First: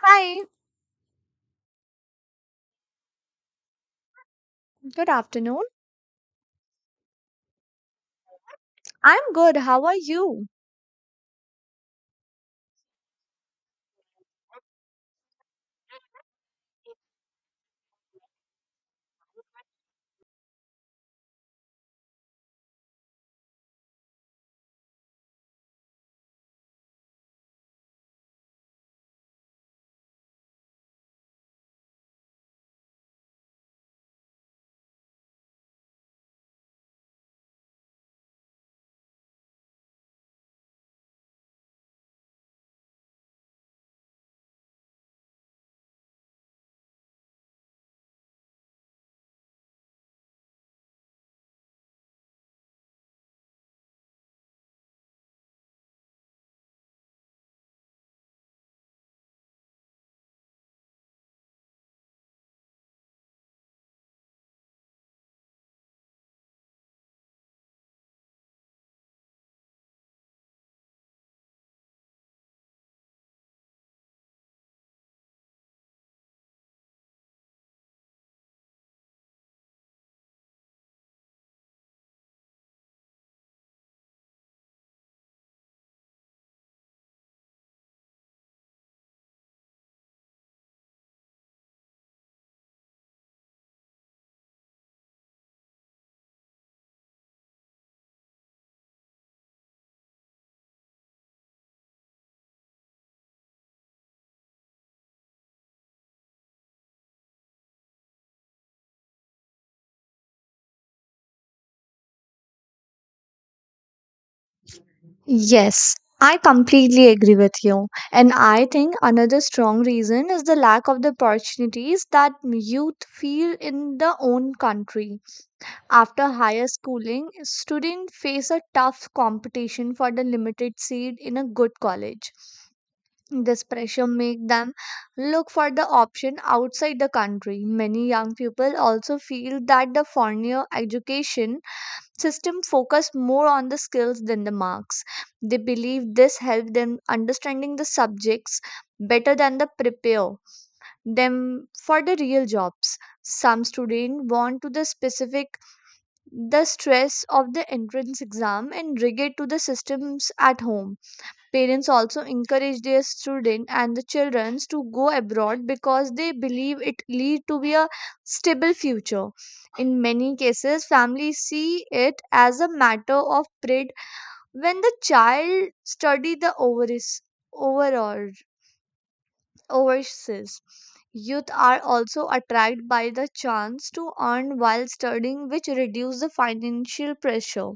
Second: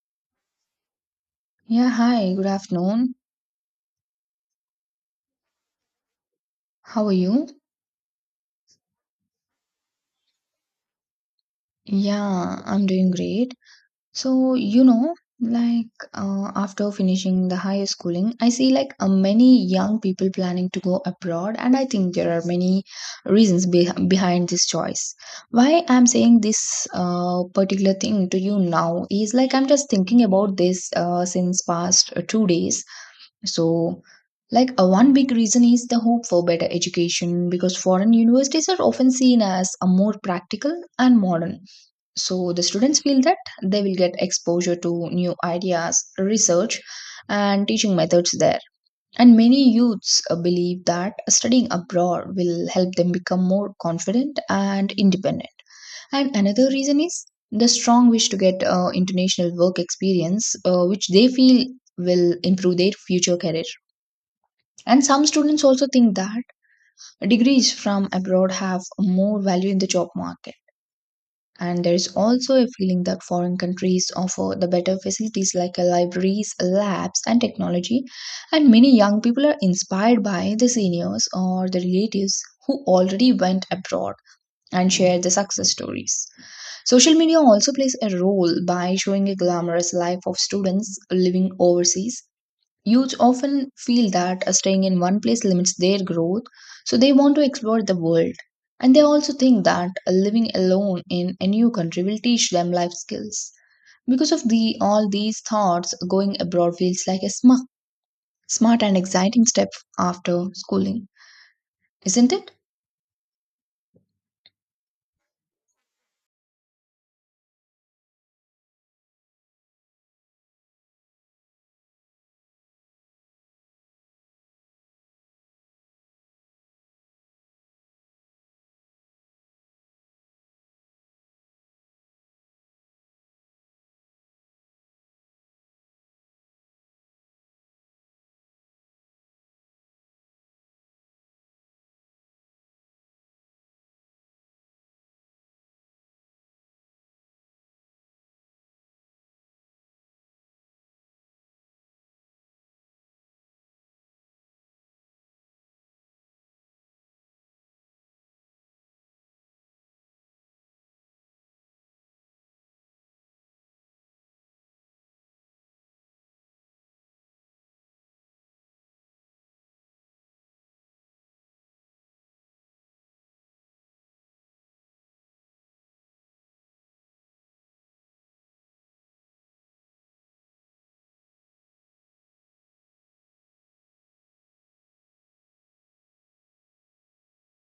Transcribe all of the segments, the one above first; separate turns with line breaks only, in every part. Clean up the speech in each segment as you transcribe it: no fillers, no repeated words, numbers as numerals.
Hi,
Yeah, hi, good afternoon.
good afternoon.
How are you?
I'm good. How are you?
Yeah, I'm doing great. So, you know, like after finishing the higher schooling, I see like many young people planning to go abroad, and I think there are many reasons be behind this choice. Why I'm saying this particular thing to you now is like I'm just thinking about this since past 2 days. So, like a one big reason is the hope for better education because foreign universities are often seen as a more practical and modern. So the students feel that they will get exposure to new ideas, research, and teaching methods there. And many youths believe that studying abroad will help them become more confident and independent. And another reason is the strong wish to get international work experience, which they feel will improve their future career. And some students also think that degrees from abroad have more value in the job market, and there is also a feeling that foreign countries offer the better facilities like libraries, labs, and technology. And many young people are inspired by the seniors or the relatives who already went abroad and share the success stories. Social media also plays a role by showing a glamorous life of students living overseas. Youth often feel that staying in one place limits their growth, so they want to explore the world. And they also think that living alone in a new country will teach them life skills. Because of the all these thoughts, going abroad feels like a smart, and exciting step after schooling, isn't it?
Yes, I completely agree with you. And I think another strong reason is the lack of the opportunities that youth feel in their own country. After higher schooling, students face a tough competition for the limited seat in a good college. This pressure make them look for the option outside the country. Many young people also feel that the foreigner education system focus more on the skills than the marks, they believe this helps them understanding the subjects better than the prepare them for the real jobs. Some students want to the specific the stress of the entrance exam and regret to the systems at home. Parents also encourage their student and the childrens to go abroad because they believe it lead to be a stable future. In many cases, families see it as a matter of pride when the child study the overseas overall overseas. Youth are also attracted by the chance to earn while studying, which reduce the financial pressure.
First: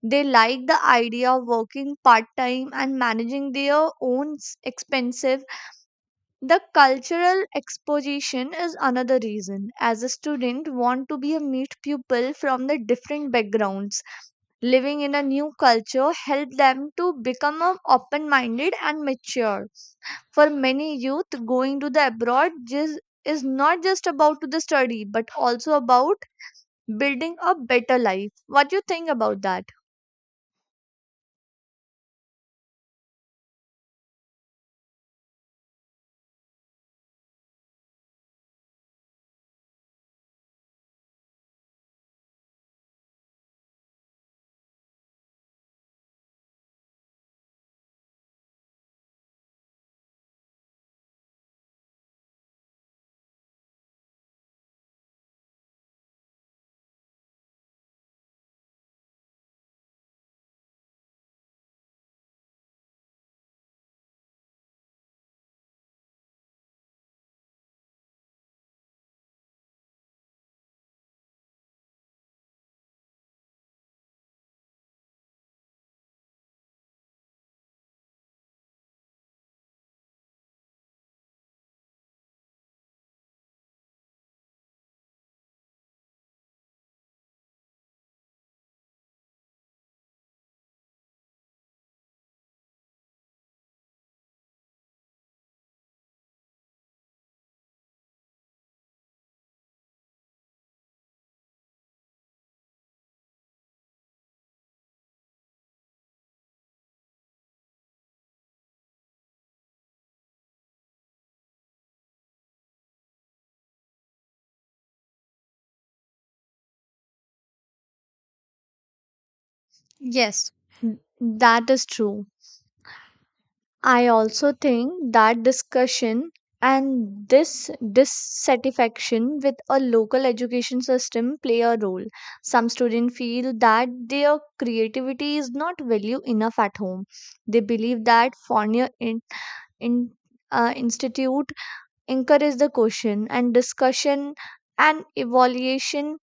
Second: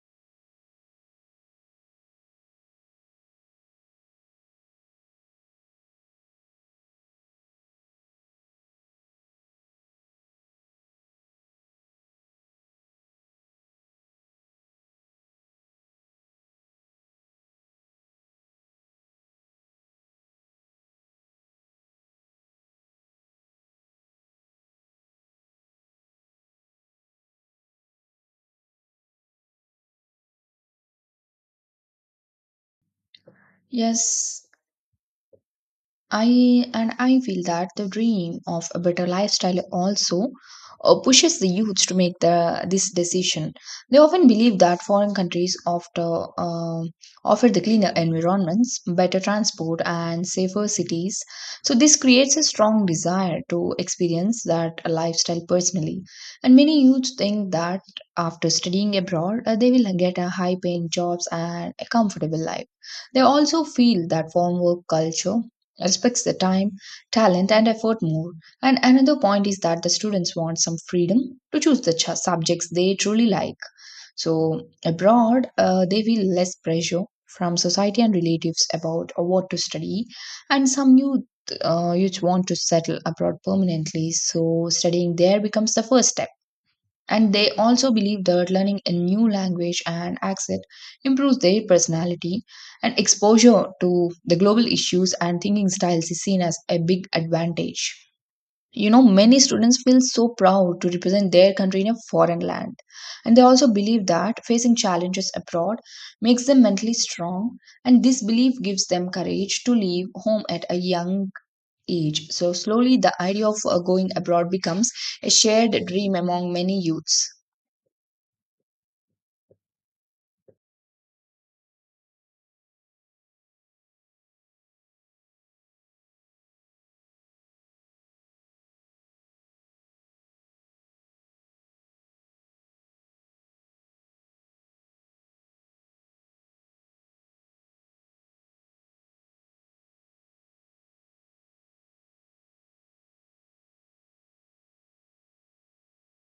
They like the idea of working part time and managing their own expensive. The cultural exposition is another reason as a student want to be a meet pupil from the different backgrounds. Living in a new culture help them to become a open minded and mature. For many youth going to the abroad just is not just about to the study but also about building a better life. What do you think about that?
Yes, I feel that the dream of a better lifestyle also pushes the youths to make the this decision. They often believe that foreign countries offer the cleaner environments, better transport, and safer cities. So this creates a strong desire to experience that lifestyle personally. And many youths think that after studying abroad, they will get a high paying jobs and a comfortable life. They also feel that foreign work culture respects the time, talent, and effort more. And another point is that the students want some freedom to choose the subjects they truly like. So, abroad, they feel less pressure from society and relatives about what to study, and some youth, youth want to settle abroad permanently, so studying there becomes the first step. And they also believe that learning a new language and accent improves their personality, and exposure to the global issues and thinking styles is seen as a big advantage. You know, many students feel so proud to represent their country in a foreign land. And they also believe that facing challenges abroad makes them mentally strong, and this belief gives them courage to leave home at a young age. So, slowly, the idea of going abroad becomes a shared dream among many youths.
Yes, that is true. I also think that discussion and this dissatisfaction with a local education system play a role. Some students feel that their creativity is not valued enough at home. They believe that foreigner in institute encourage the question and discussion and evaluation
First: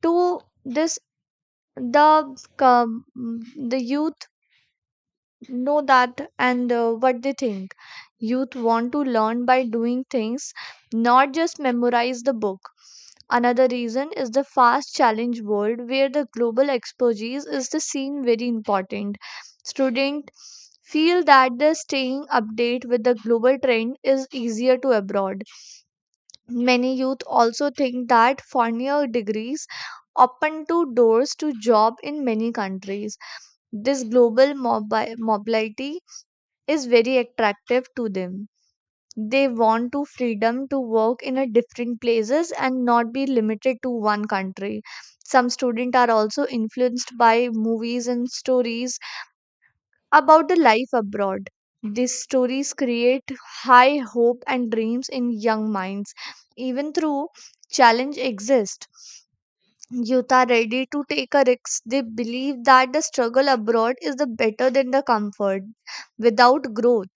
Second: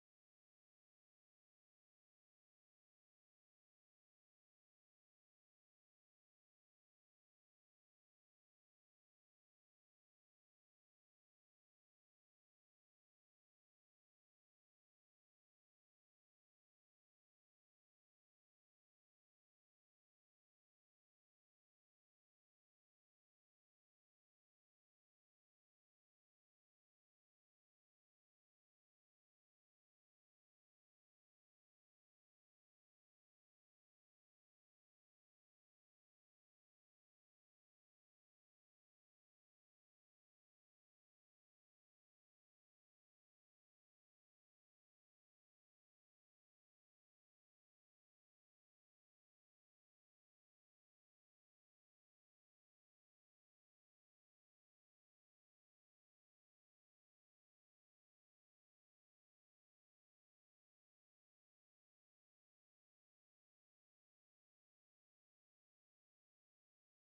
to this the um, the youth know that and what they think. Youth want to learn by doing things, not just memorize the book. Another reason is the fast challenge world where the global expertise is the scene very important. Student feel that the staying update with the global trend is easier to abroad. Many youth also think that foreigner degrees open to doors to job in many countries. This global mobility is very attractive to them. They want to freedom to work in a different places and not be limited to one country. Some students are also influenced by movies and stories about the life abroad. These stories create high hope and dreams in young minds. Even though challenge exist, youth are ready to take a risk. They believe that the struggle abroad is the better than the comfort without growth.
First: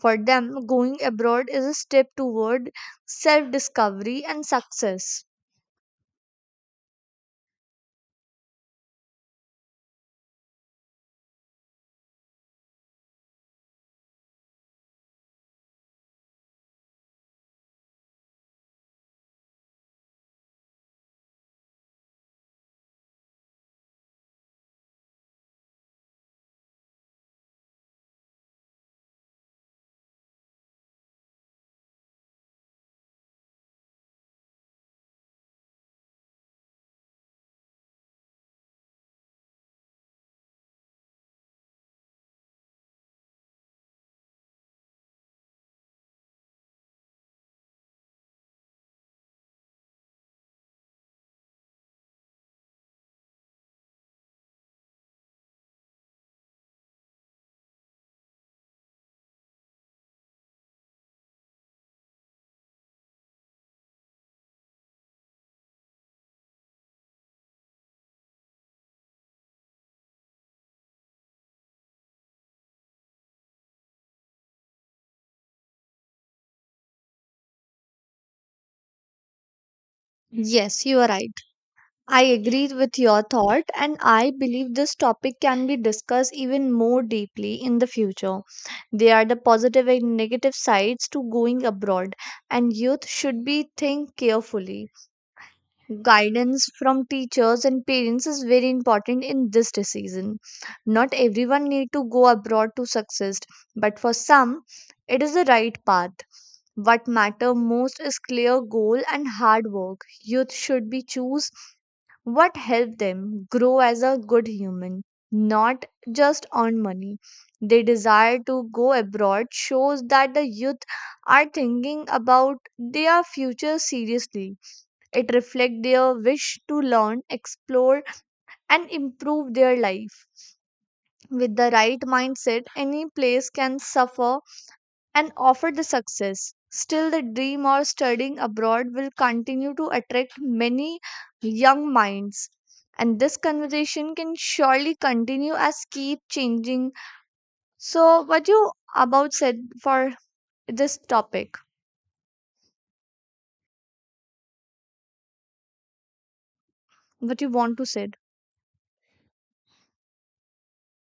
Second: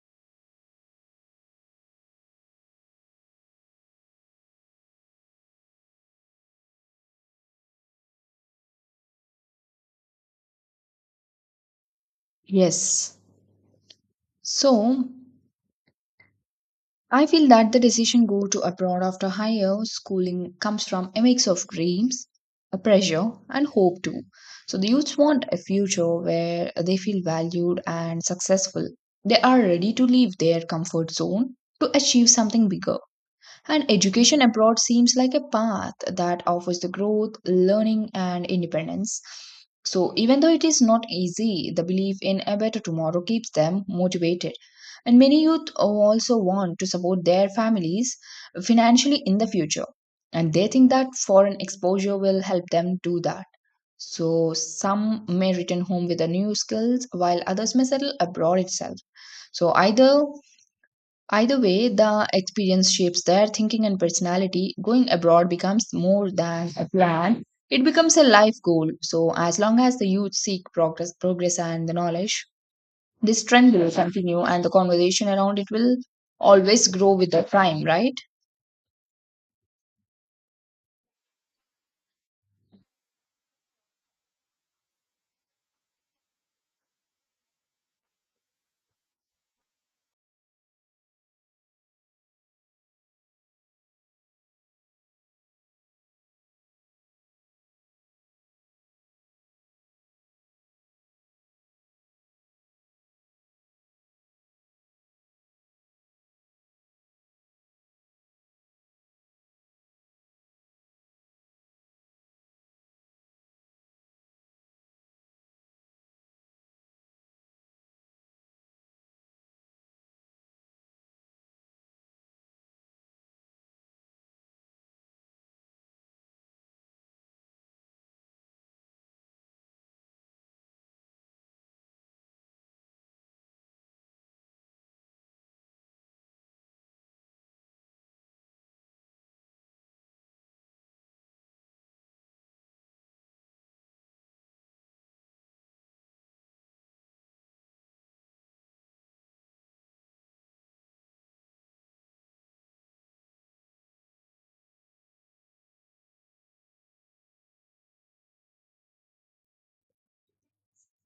For them, going abroad is a step toward self discovery and success.
Yes. So, I feel that the decision go to abroad after higher schooling comes from a mix of dreams, a pressure, and hope too. So the youths want a future where they feel valued and successful. They are ready to leave their comfort zone to achieve something bigger. And education abroad seems like a path that offers the growth, learning, and independence. So, even though it is not easy, the belief in a better tomorrow keeps them motivated. And many youth also want to support their families financially in the future. And they think that foreign exposure will help them do that. So, some may return home with the new skills, while others may settle abroad itself. So, either way, the experience shapes their thinking and personality. Going abroad becomes more than a plan, it becomes a life goal. So, as long as the youth seek progress and the knowledge, this trend will continue and the conversation around it will always grow with the time, right?
Yes, you are right. I agree with your thought, and I believe this topic can be discussed even more deeply in the future. They are the positive and negative sides to going abroad, and youth should be think carefully. Guidance from teachers and parents is very important in this decision. Not everyone need to go abroad to success, but for some it is the right path. What matter most is clear goal and hard work. Youth should be choose what help them grow as a good human, not just earn money. They desire to go abroad shows that the youth are thinking about their future seriously. It reflects their wish to learn, explore, and improve their life. With the right mindset, any place can suffer and offer the success. Still, the dream of studying abroad will continue to attract many young minds. And this conversation can surely continue as keep changing. So, what you about said for this topic? What you want to said?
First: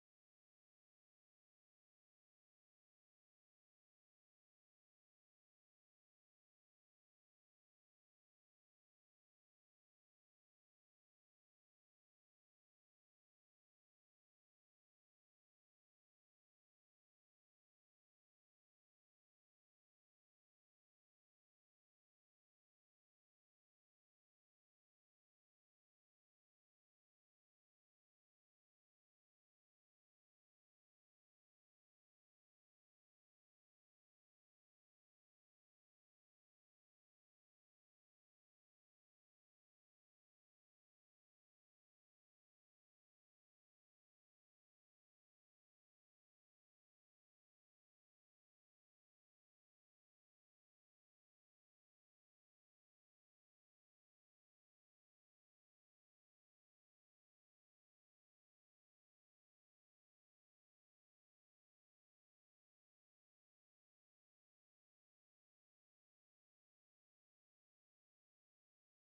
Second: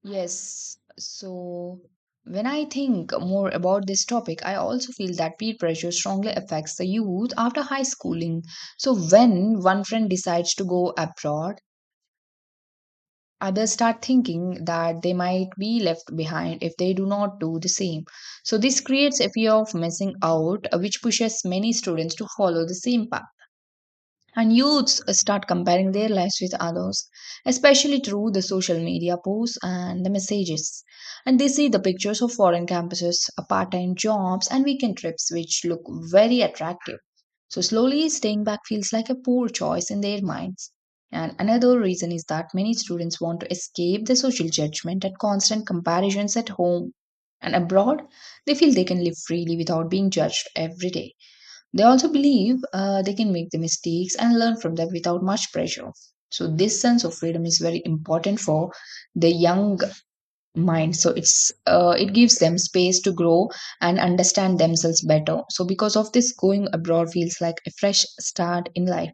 Yes. So, when I think more about this topic, I also feel that peer pressure strongly affects the youth after high schooling. So, when one friend decides to go abroad, others start thinking that they might be left behind if they do not do the same. So, this creates a fear of missing out, which pushes many students to follow the same path. And youths start comparing their lives with others, especially through the social media posts and the messages. And they see the pictures of foreign campuses, part time jobs, and weekend trips, which look very attractive. So, slowly staying back feels like a poor choice in their minds. And another reason is that many students want to escape the social judgment and constant comparisons at home and abroad. They feel they can live freely without being judged every day. They also believe they can make the mistakes and learn from them without much pressure. So this sense of freedom is very important for the young mind. So it gives them space to grow and understand themselves better. So because of this, going abroad feels like a fresh start in life.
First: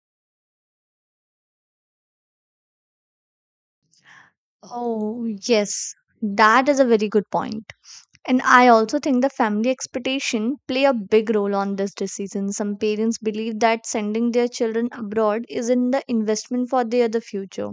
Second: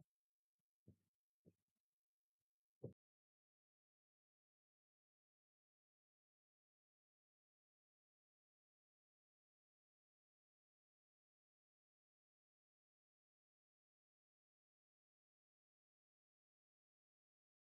Oh, yes. That is a very good point. And I also think the family expectation play a big role on this decision. Some parents believe that sending their children abroad is in the investment for their the future.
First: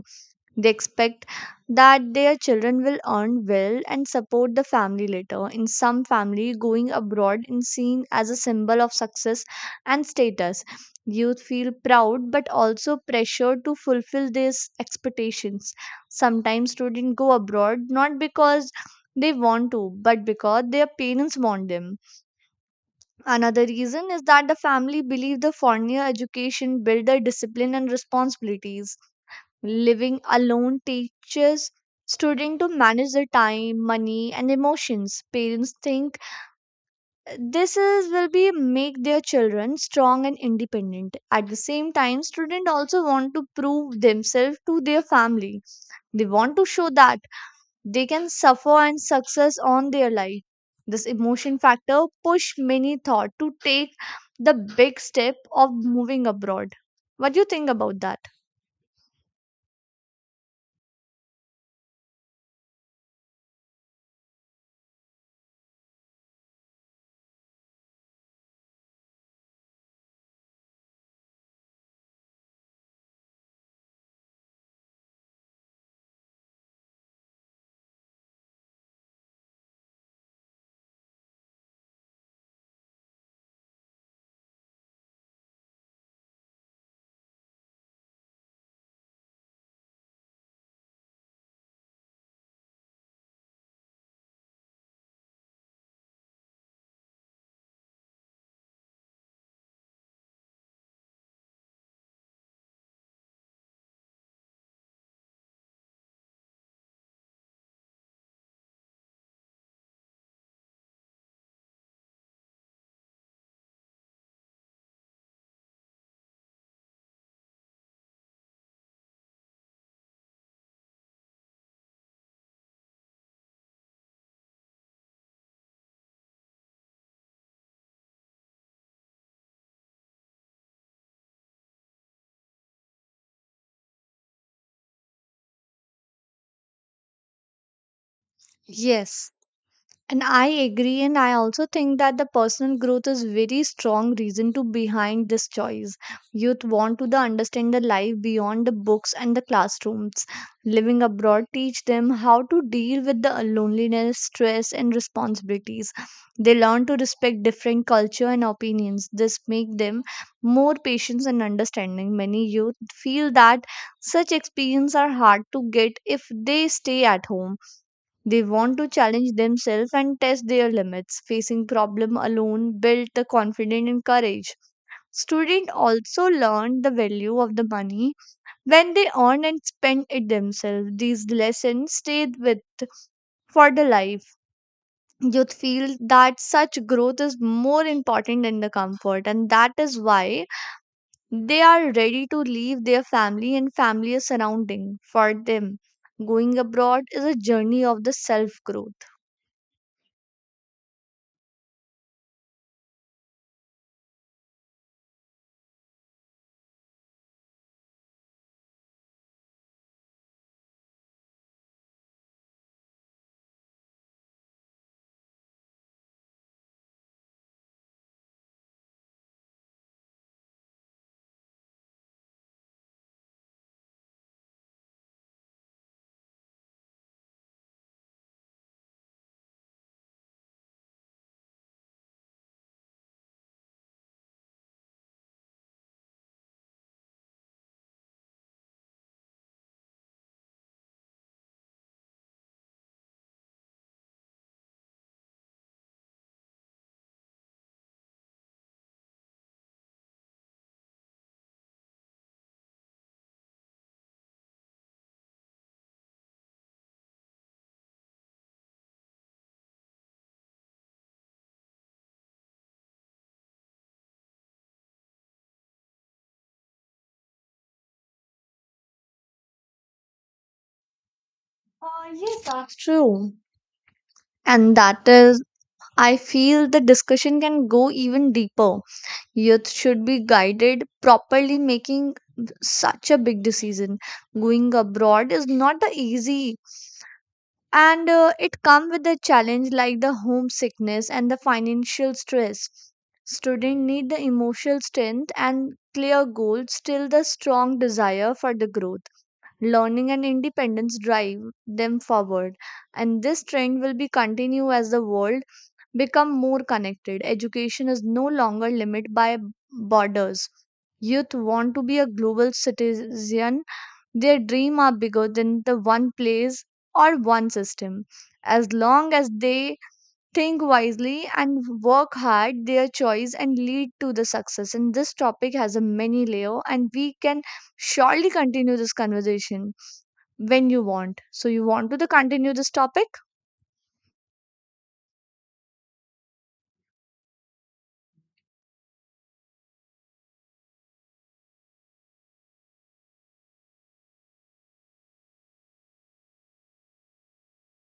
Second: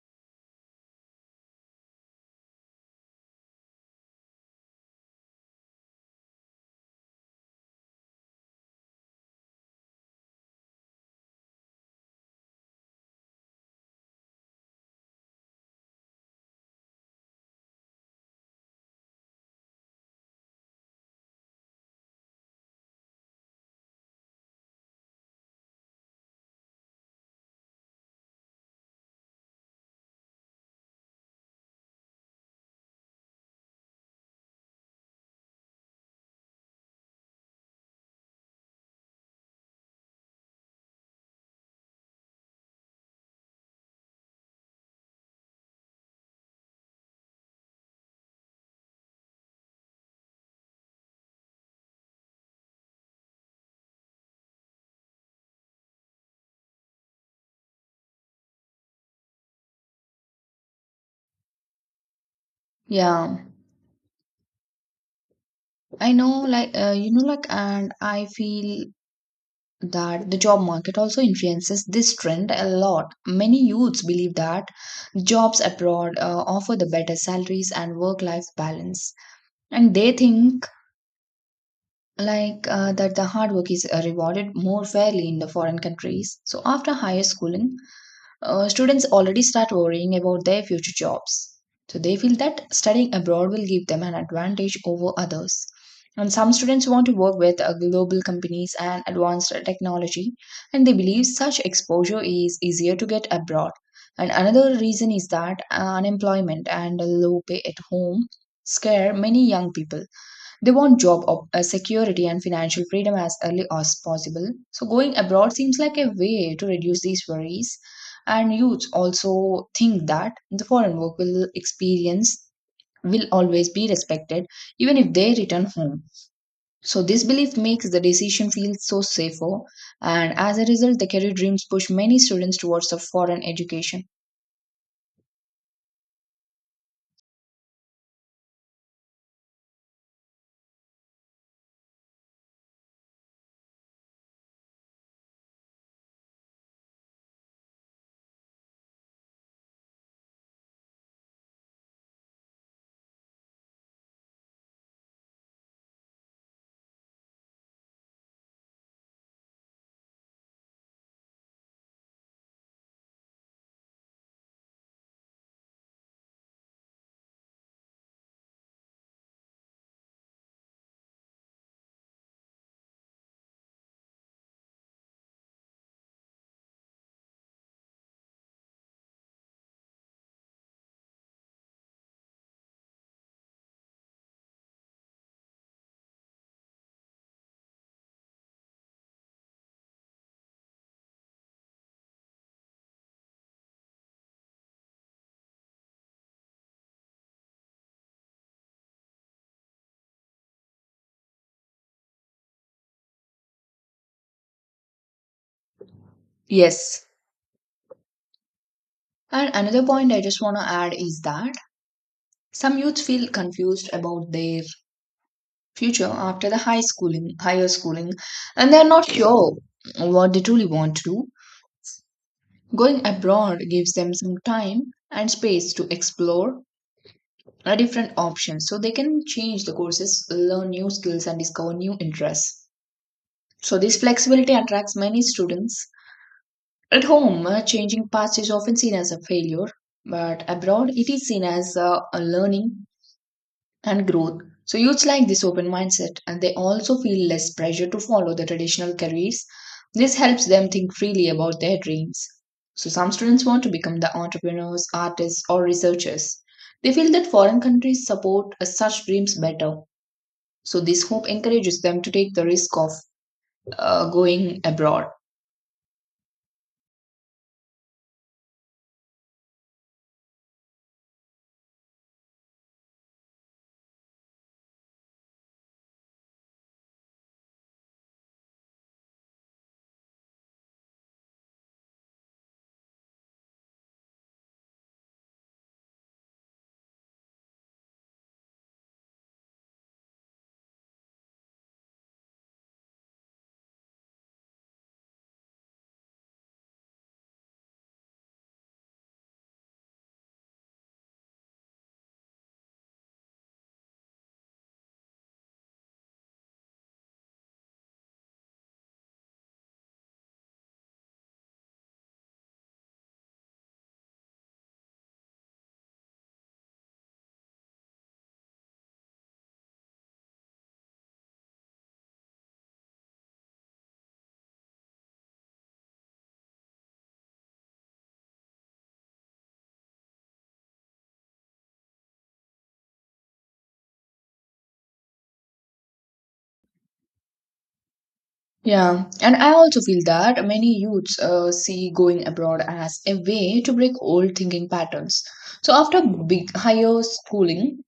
They expect that their children will earn well and support the family later. In some families, going abroad is seen as a symbol of success and status. Youth feel proud but also pressured to fulfill these expectations. Sometimes students go abroad not because they want to but because their parents want them. Another reason is that the family believe the foreigner education build their discipline and responsibilities. Living alone teaches students to manage their time, money, and emotions. Parents think this is will be make their children strong and independent. At the same time, student also want to prove themselves to their family. They want to show that they can suffer and success on their life. This emotion factor push many thought to take the big step of moving abroad. What do you think about that?
Yeah, I know, like, you know, like, and I feel that the job market also influences this trend a lot. Many youths believe that jobs abroad offer the better salaries and work life balance. And they think that the hard work is rewarded more fairly in the foreign countries. So after higher schooling, students already start worrying about their future jobs. So they feel that studying abroad will give them an advantage over others. And some students want to work with global companies and advanced technology, and they believe such exposure is easier to get abroad. And another reason is that unemployment and low pay at home scare many young people. They want security and financial freedom as early as possible. So, going abroad seems like a way to reduce these worries. And youths also think that the foreign work will experience will always be respected, even if they return home. So, this belief makes the decision feel so safer, and as a result, the career dreams push many students towards the foreign education.
Yes, and I agree, and I also think that the personal growth is very strong reason to behind this choice. Youth want to the understand the life beyond the books and the classrooms. Living abroad teach them how to deal with the loneliness, stress, and responsibilities. They learn to respect different culture and opinions. This make them more patience and understanding. Many youth feel that such experience are hard to get if they stay at home. They want to challenge themselves and test their limits. Facing problem alone built the confidence and courage. Students also learn the value of the money when they earn and spend it themselves. These lessons stay with for the life. Youth feel that such growth is more important than the comfort, and that is why they are ready to leave their family and family surrounding for them. Going abroad is a journey of the self growth.
Yes. And another point I just want to add is that some youths feel confused about their future after higher schooling, and they are not sure what they truly want to do. Going abroad gives them some time and space to explore a different options so they can change the courses, learn new skills, and discover new interests. So, this flexibility attracts many students. At home, changing paths is often seen as a failure, but abroad, it is seen as a learning and growth. So youths like this open mindset and they also feel less pressure to follow the traditional careers. This helps them think freely about their dreams. So some students want to become the entrepreneurs, artists or researchers. They feel that foreign countries support such dreams better. So this hope encourages them to take the risk of going abroad.
Yes, that's true. And that is, I feel the discussion can go even deeper. Youth should be guided properly, making such a big decision. Going abroad is not the easy, and it comes with a challenge like the homesickness and the financial stress. Students need the emotional strength and clear goals, still the strong desire for the growth learning and independence drive them forward. And this trend will be continue as the world become more connected. Education is no longer limited by borders. Youth want to be a global citizen. Their dream are bigger than the one place or one system. As long as they think wisely and work hard, their choice and lead to the success. And this topic has a many layer and we can surely continue this conversation when you want. So you want to the continue this topic?
Yeah, and I also feel that many youths see going abroad as a way to break old thinking patterns. So after big higher schooling,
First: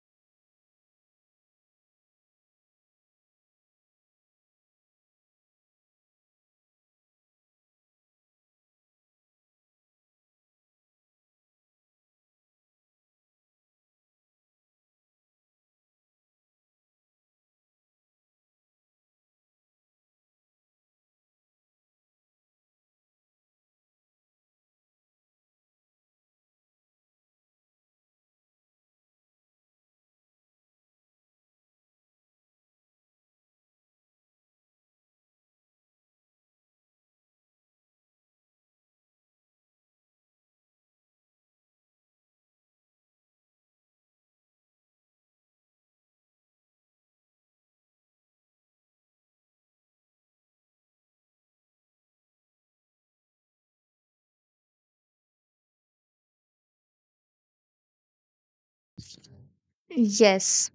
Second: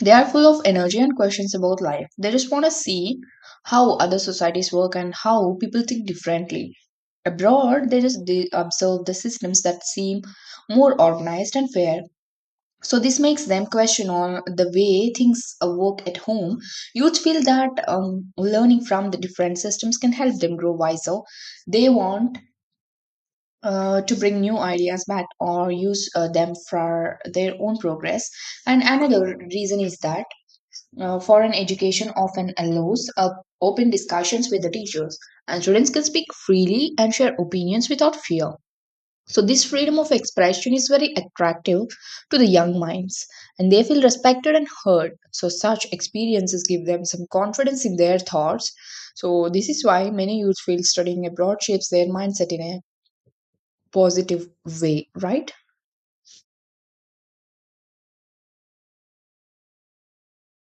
they are full of energy and questions about life. They just want to see how other societies work and how people think differently. Abroad, they observe the systems that seem more organized and fair. So this makes them question on the way things work at home. Youth feel that learning from the different systems can help them grow wiser. They want to bring new ideas back or use them for their own progress. And another reason is that foreign education often allows up open discussions with the teachers, and students can speak freely and share opinions without fear. So, this freedom of expression is very attractive to the young minds, and they feel respected and heard. So, such experiences give them some confidence in their thoughts. So, this is why many youth feel studying abroad shapes their mindset in a positive way, right?
Yes,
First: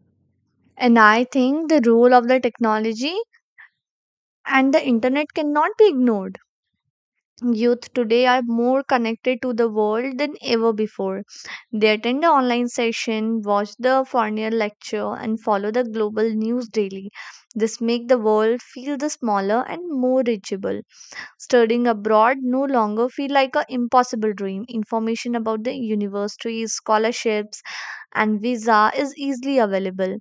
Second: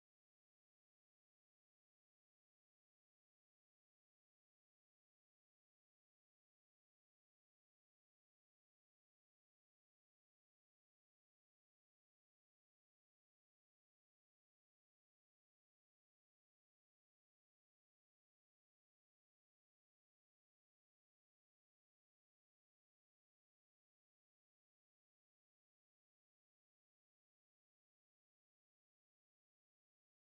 and I think the role of the technology and the internet cannot be ignored. Youth today are more connected to the world than ever before. They attend the online session, watch the foreign lecture, and follow the global news daily. This make the world feel the smaller and more reachable. Studying abroad no longer feel like an impossible dream. Information about the universities, scholarships, and visa is easily available.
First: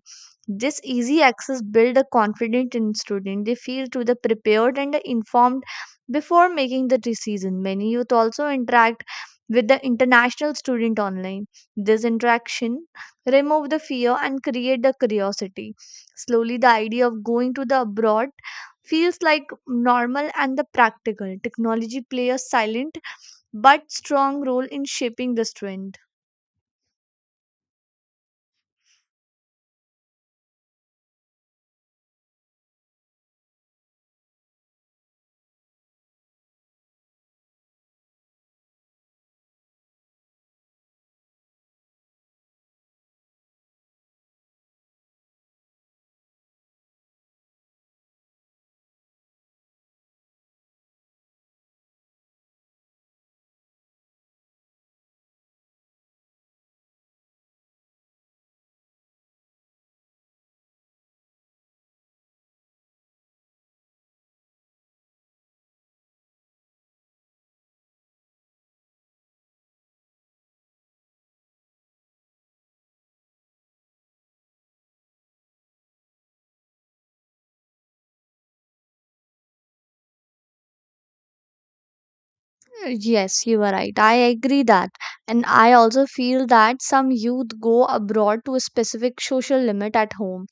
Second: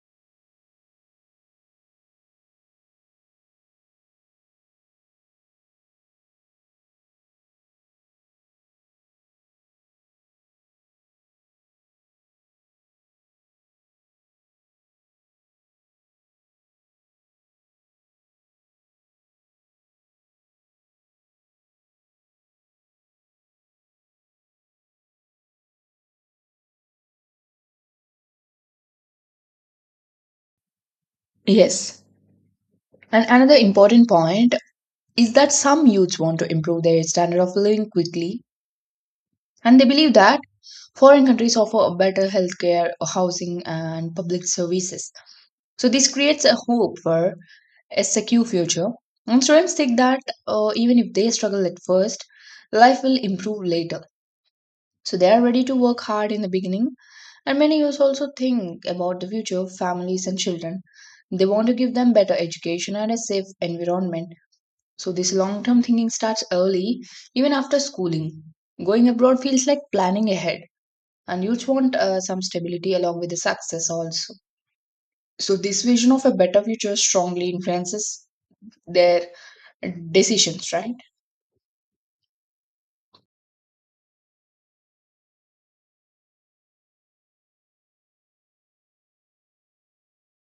This easy access build a confidence in student. They feel to the prepared and informed before making the decision. Many youth also interact with the international student online. This interaction remove the fear and create the curiosity. Slowly, the idea of going to the abroad feels like normal and the practical. Technology play a silent but strong role in shaping this trend.
Yes. And another important point is that some youths want to improve their standard of living quickly. And they believe that foreign countries offer a better healthcare, housing, and public services. So this creates a hope for a secure future. And students think that even if they struggle at first, life will improve later. So they are ready to work hard in the beginning. And many youth also think about the future of families and children. They want to give them better education and a safe environment. So this long-term thinking starts early, even after schooling. Going abroad feels like planning ahead, and youth want some stability along with the success also. So this vision of a better future strongly influences their decisions, right?
Yes, you are right. I agree that. And I also feel that some youth go abroad to a specific social limit at home.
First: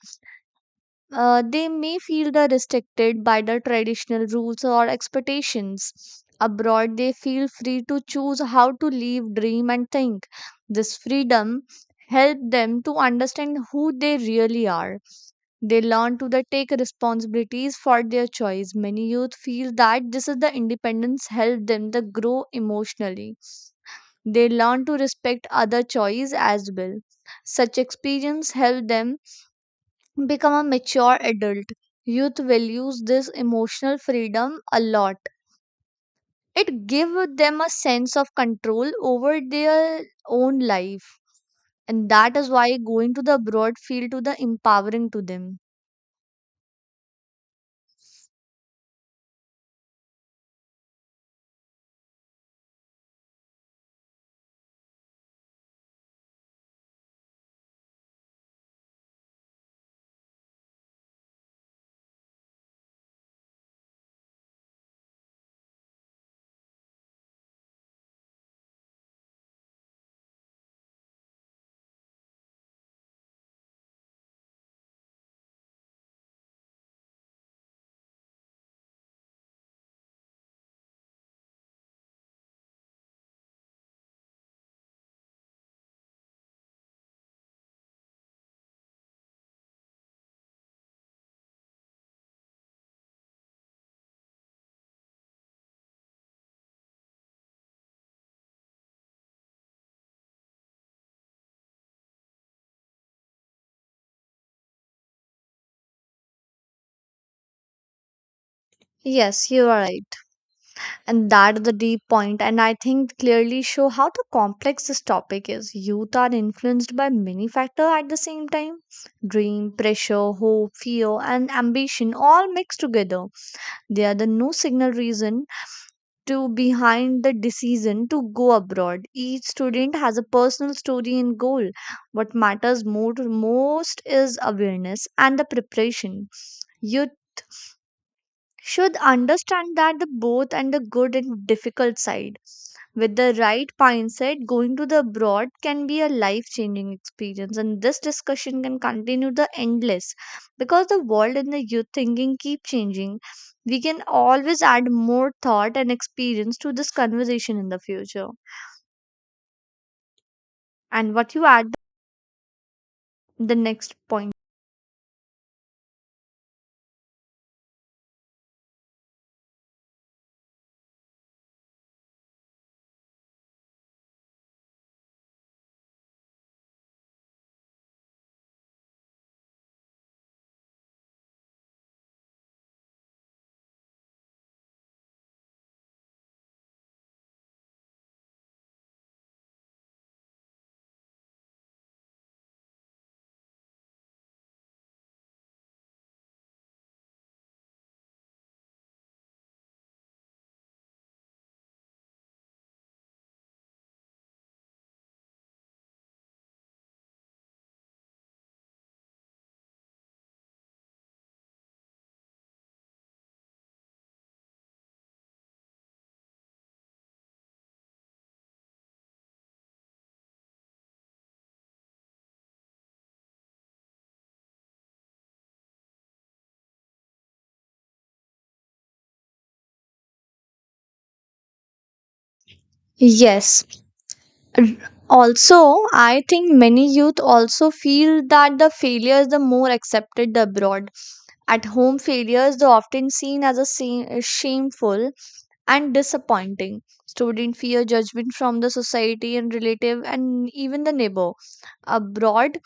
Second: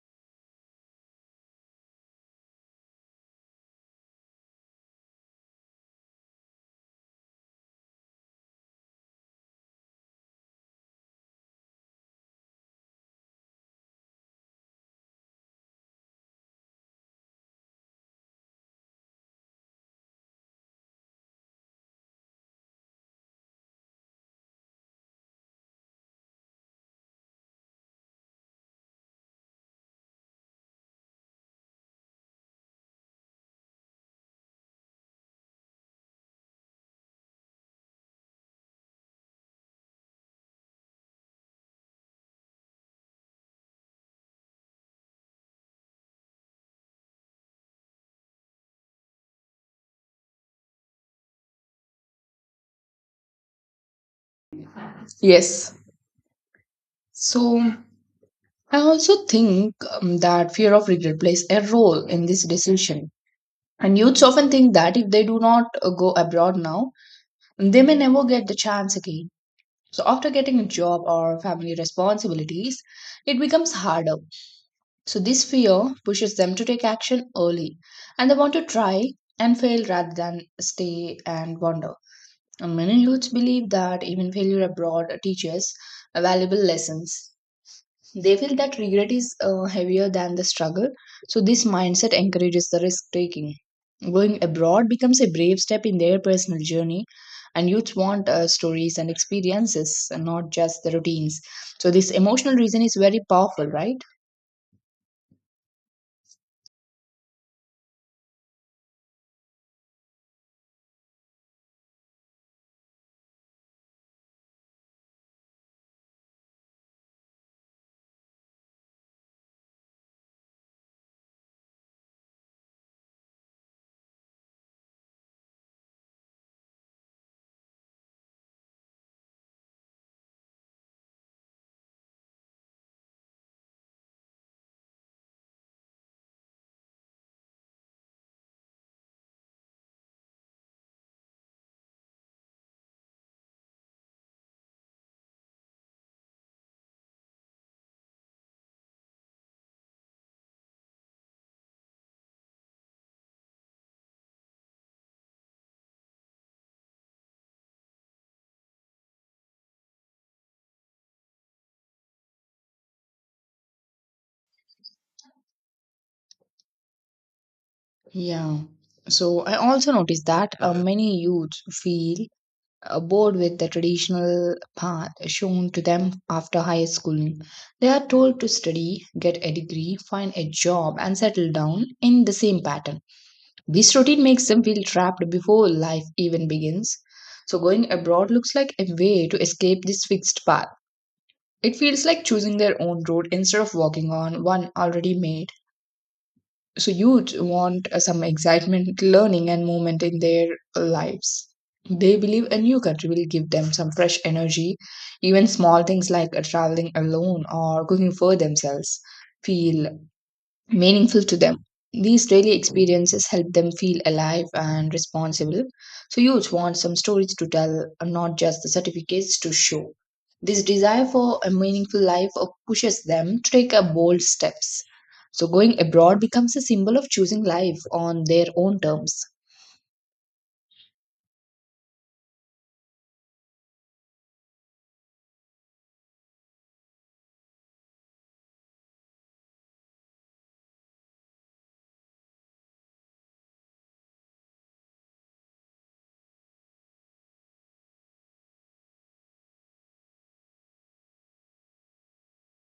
They may feel the restricted by the traditional rules or expectations. Abroad, they feel free to choose how to live, dream, and think. This freedom helps them to understand who they really are. They learn to the take responsibilities for their choice. Many youth feel that this is the independence help them to grow emotionally. They learn to respect other choice as well. Such experience help them become a mature adult. Youth will use this emotional freedom a lot. It gives them a sense of control over their own life. And that is why going to the abroad feel to the empowering to them.
Yes. So I also think that fear of regret plays a role in this decision, and youths often think that if they do not go abroad now, they may never get the chance again. So, after getting a job or family responsibilities, it becomes harder. So, this fear pushes them to take action early, and they want to try and fail rather than stay and wander. And many youths believe that even failure abroad teaches valuable lessons. They feel that regret is heavier than the struggle. So, this mindset encourages the risk taking. Going abroad becomes a brave step in their personal journey, and youths want stories and experiences, and not just the routines. So, this emotional reason is very powerful, right?
Yes, you are right. And that is the deep point, and I think clearly show how the complex this topic is. Youth are influenced by many factors at the same time. Dream, pressure, hope, fear, and ambition all mixed together. They are the no signal reason to behind the decision to go abroad. Each student has a personal story and goal. What matters more, most is awareness and the preparation. You should understand that the both and the good and difficult side with the right mindset, going to the abroad can be a life changing experience. And this discussion can continue the endless because the world and the youth thinking keep changing. We can always add more thought and experience to this conversation in the future. And what you add the next point.
Yeah. So I also noticed that many youths feel bored with the traditional path shown to them after high school. They are told to study, get a degree, find a job, and settle down in the same pattern. This routine makes them feel trapped before life even begins. So, going abroad looks like a way to escape this fixed path. It feels like choosing their own road instead of walking on one already made. So you want some excitement, learning, and movement in their lives. They believe a new country will give them some fresh energy. Even small things like traveling alone or cooking for themselves feel meaningful to them. These daily experiences help them feel alive and responsible. So, youth want some stories to tell, and not just the certificates to show. This desire for a meaningful life pushes them to take a bold steps. So, going abroad becomes a symbol of choosing life on their own terms.
Yes. Also, I think many youth also feel that the failure is the more accepted abroad. At home, failure is often seen as a shameful and disappointing. Students fear judgment from the society and relative and even the neighbor. Abroad,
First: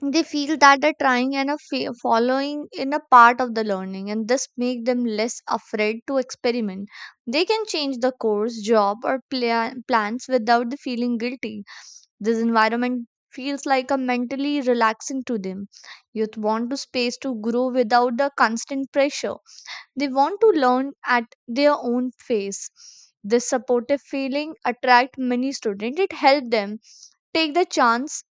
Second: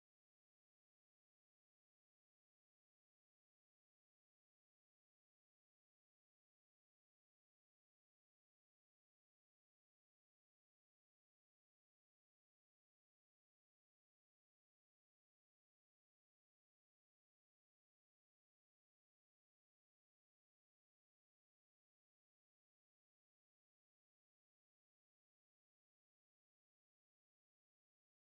they feel that they're trying and are following in a part of the learning, and this make them less afraid to experiment. They can change the course, job, or plans without the feeling guilty. This environment feels like a mentally relaxing to them. Youth want to space to grow without the constant pressure, they want to learn at their own pace. This supportive feeling attract many students. It helps them take the chance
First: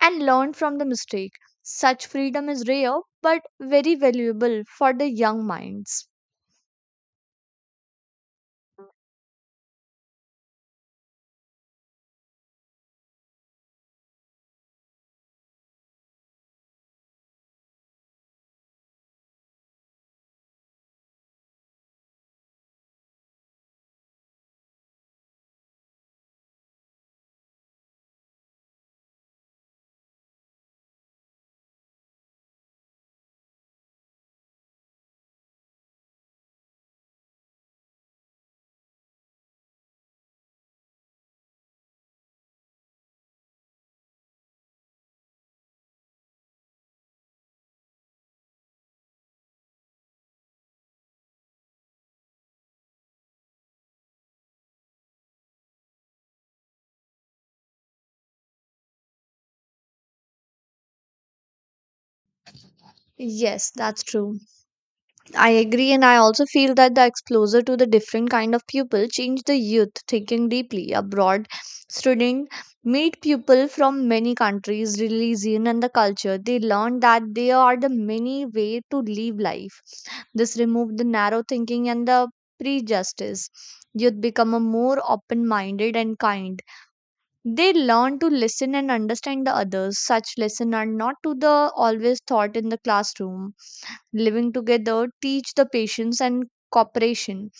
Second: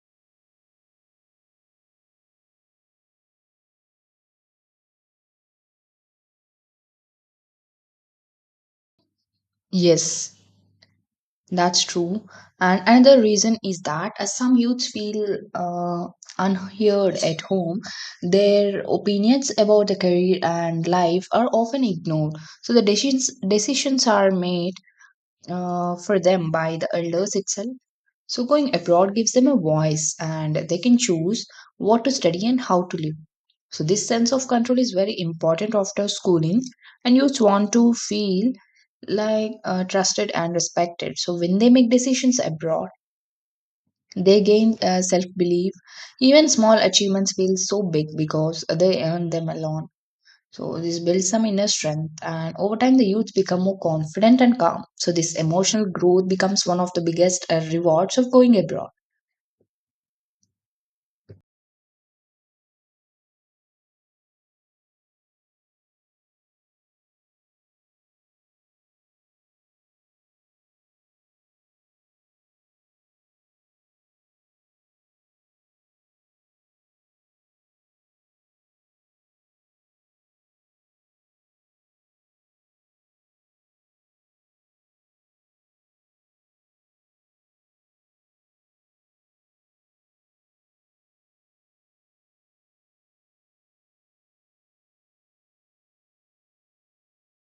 and learn from the mistake. Such freedom is rare but very valuable for the young minds.
Yes, that's true. And another reason is that as some youths feel unheard at home, their opinions about the career and life are often ignored. So the decisions are made for them by the elders itself. So, going abroad gives them a voice, and they can choose what to study and how to live. So, this sense of control is very important after schooling, and youth want to feel like trusted and respected. So, when they make decisions abroad, they gain self belief. Even small achievements feel so big because they earn them alone. So this builds some inner strength, and over time, the youth become more confident and calm. So this emotional growth becomes one of the biggest rewards of going abroad.
Yes, that's true. I agree, and I also feel that the exposure to the different kind of people change the youth thinking deeply. Abroad, student meet people from many countries, religion, and the culture. They learn that there are the many way to live life. This remove the narrow thinking and the prejudice. Youth become a more open-minded and kind. They learn to listen and understand the others. Such lessons are not to the always taught in the classroom, living together teach the patience and cooperation,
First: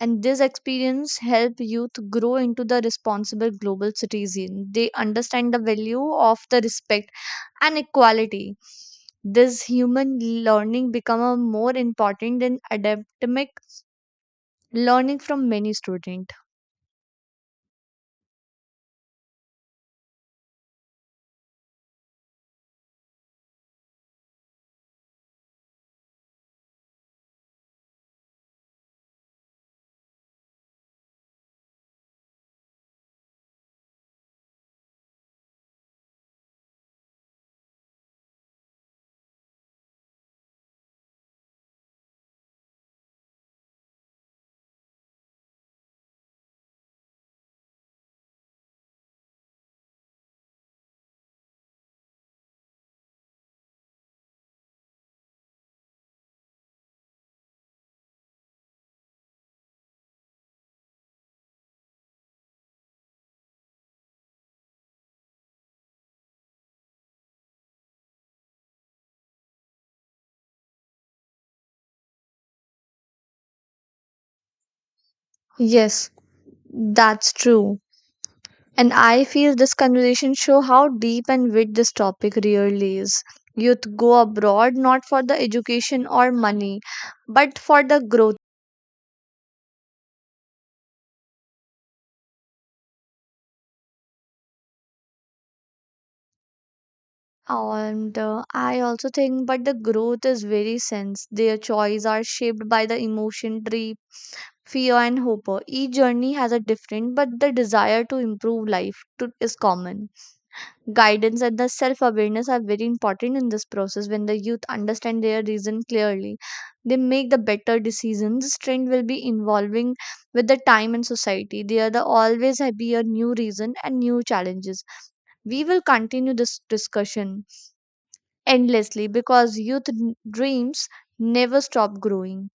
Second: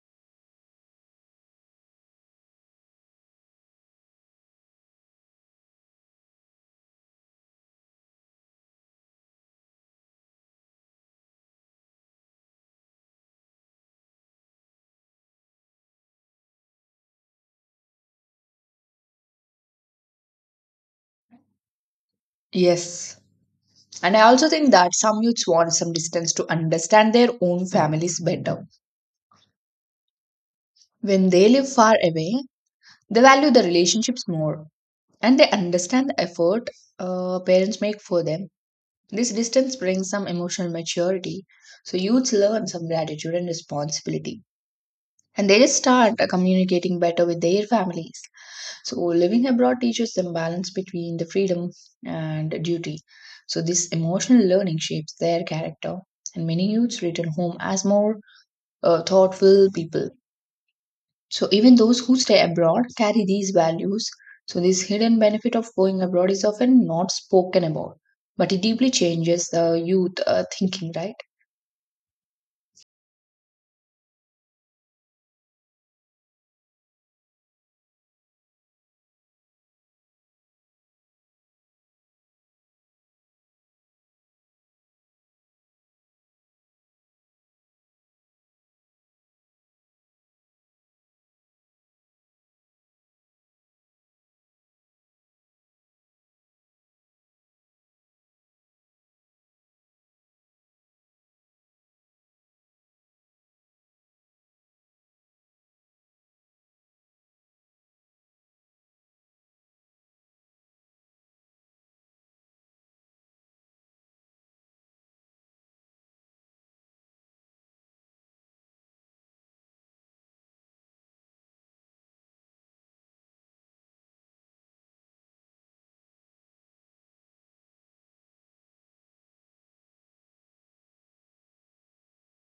and this experience help youth grow into the responsible global citizen. They understand the value of the respect and equality. This human learning become a more important than academic learning from many students.
Yes. And I also think that some youths want some distance to understand their own families better. When they live far away, they value the relationships more, and they understand the effort parents make for them. This distance brings some emotional maturity. So youths learn some gratitude and responsibility. And they just start communicating better with their families. So living abroad teaches them balance between the freedom and duty. So this emotional learning shapes their character. And many youths return home as more thoughtful people. So even those who stay abroad carry these values. So this hidden benefit of going abroad is often not spoken about, but it deeply changes the youth thinking, right?
Yes, that's true. And I feel this conversation show how deep and wide this topic really is. Youth go abroad not for the education or money, but for the growth. And I also think, but the growth is very sense. Their choice are shaped by the emotion tree, fear, and hope. Each journey has a different, but the desire to improve life to, is common. Guidance and the self awareness are very important in this process. When the youth understand their reason clearly, they make the better decisions. This trend will be evolving with the time and society. There the always have be a new reason and new challenges. We will continue this discussion endlessly because dreams never stop growing.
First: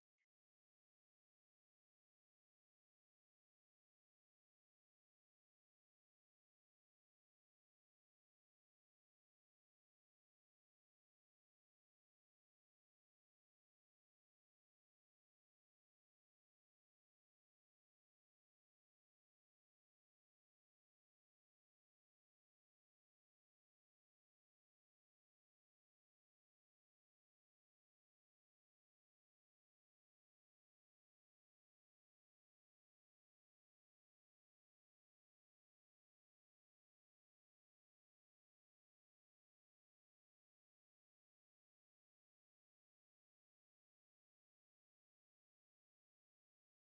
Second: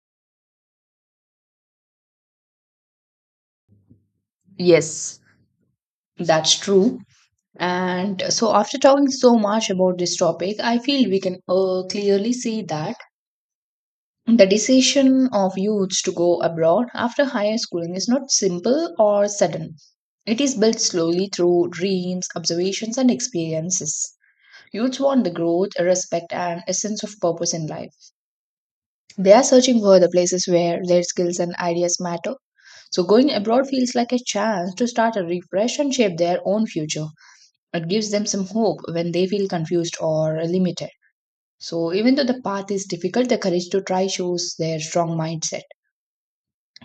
Yes, that's true. And so, after talking so much about this topic, I feel we can clearly see that the decision of youths to go abroad after higher schooling is not simple or sudden. It is built slowly through dreams, observations, and experiences. Youths want the growth, respect, and a sense of purpose in life. They are searching for the places where their skills and ideas matter. So, going abroad feels like a chance to start a refresh and shape their own future. It gives them some hope when they feel confused or limited. So, even though the path is difficult, the courage to try shows their strong mindset.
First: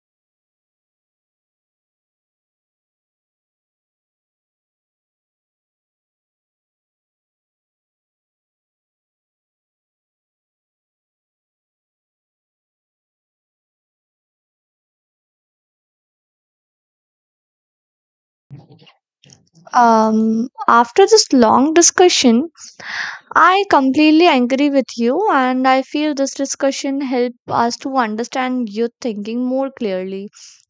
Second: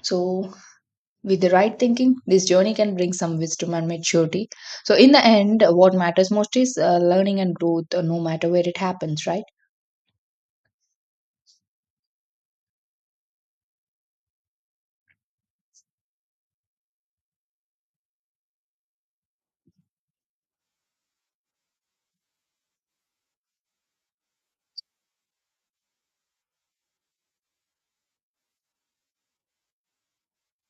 So, with the right thinking, this journey can bring some wisdom and maturity. So, in the end, what matters most is learning and growth, no matter where it happens, right?
um after this long discussion, I completely agree with you, and I feel this discussion helped us to understand youth thinking more clearly.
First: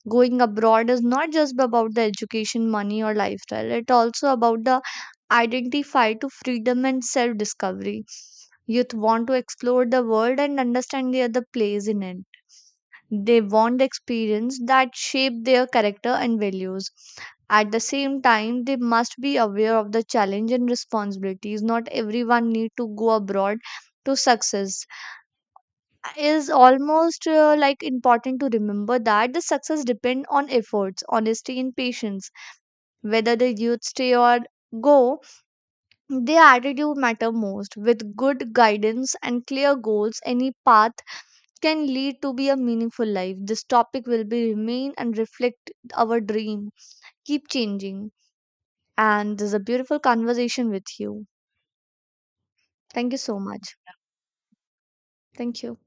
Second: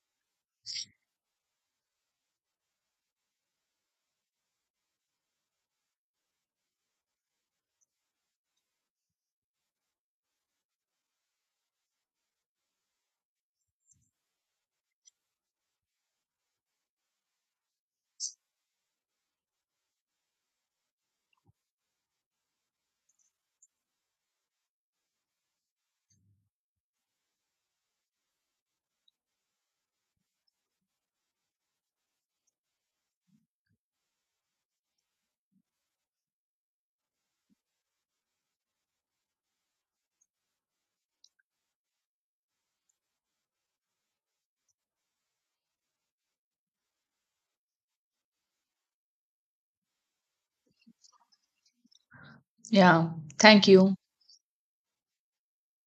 Going abroad is not just about the education, money, or lifestyle, it's also about the identify to freedom and self discovery. Youth want to explore the world and understand the other place in it. They want experience that shape their character and values. At the same time, they must be aware of the challenge and responsibilities. Not everyone need to go abroad to success. Is almost like important to remember that the success depend on efforts, honesty, and patience. Whether the youth stay or go, their attitude matter most. With good guidance and clear goals, any path can lead to be a meaningful life. This topic will be remain and reflect our dream. Keep changing. And this is a beautiful conversation with you.
Yeah.
Thank you so
Thank
much.
you.
Thank you.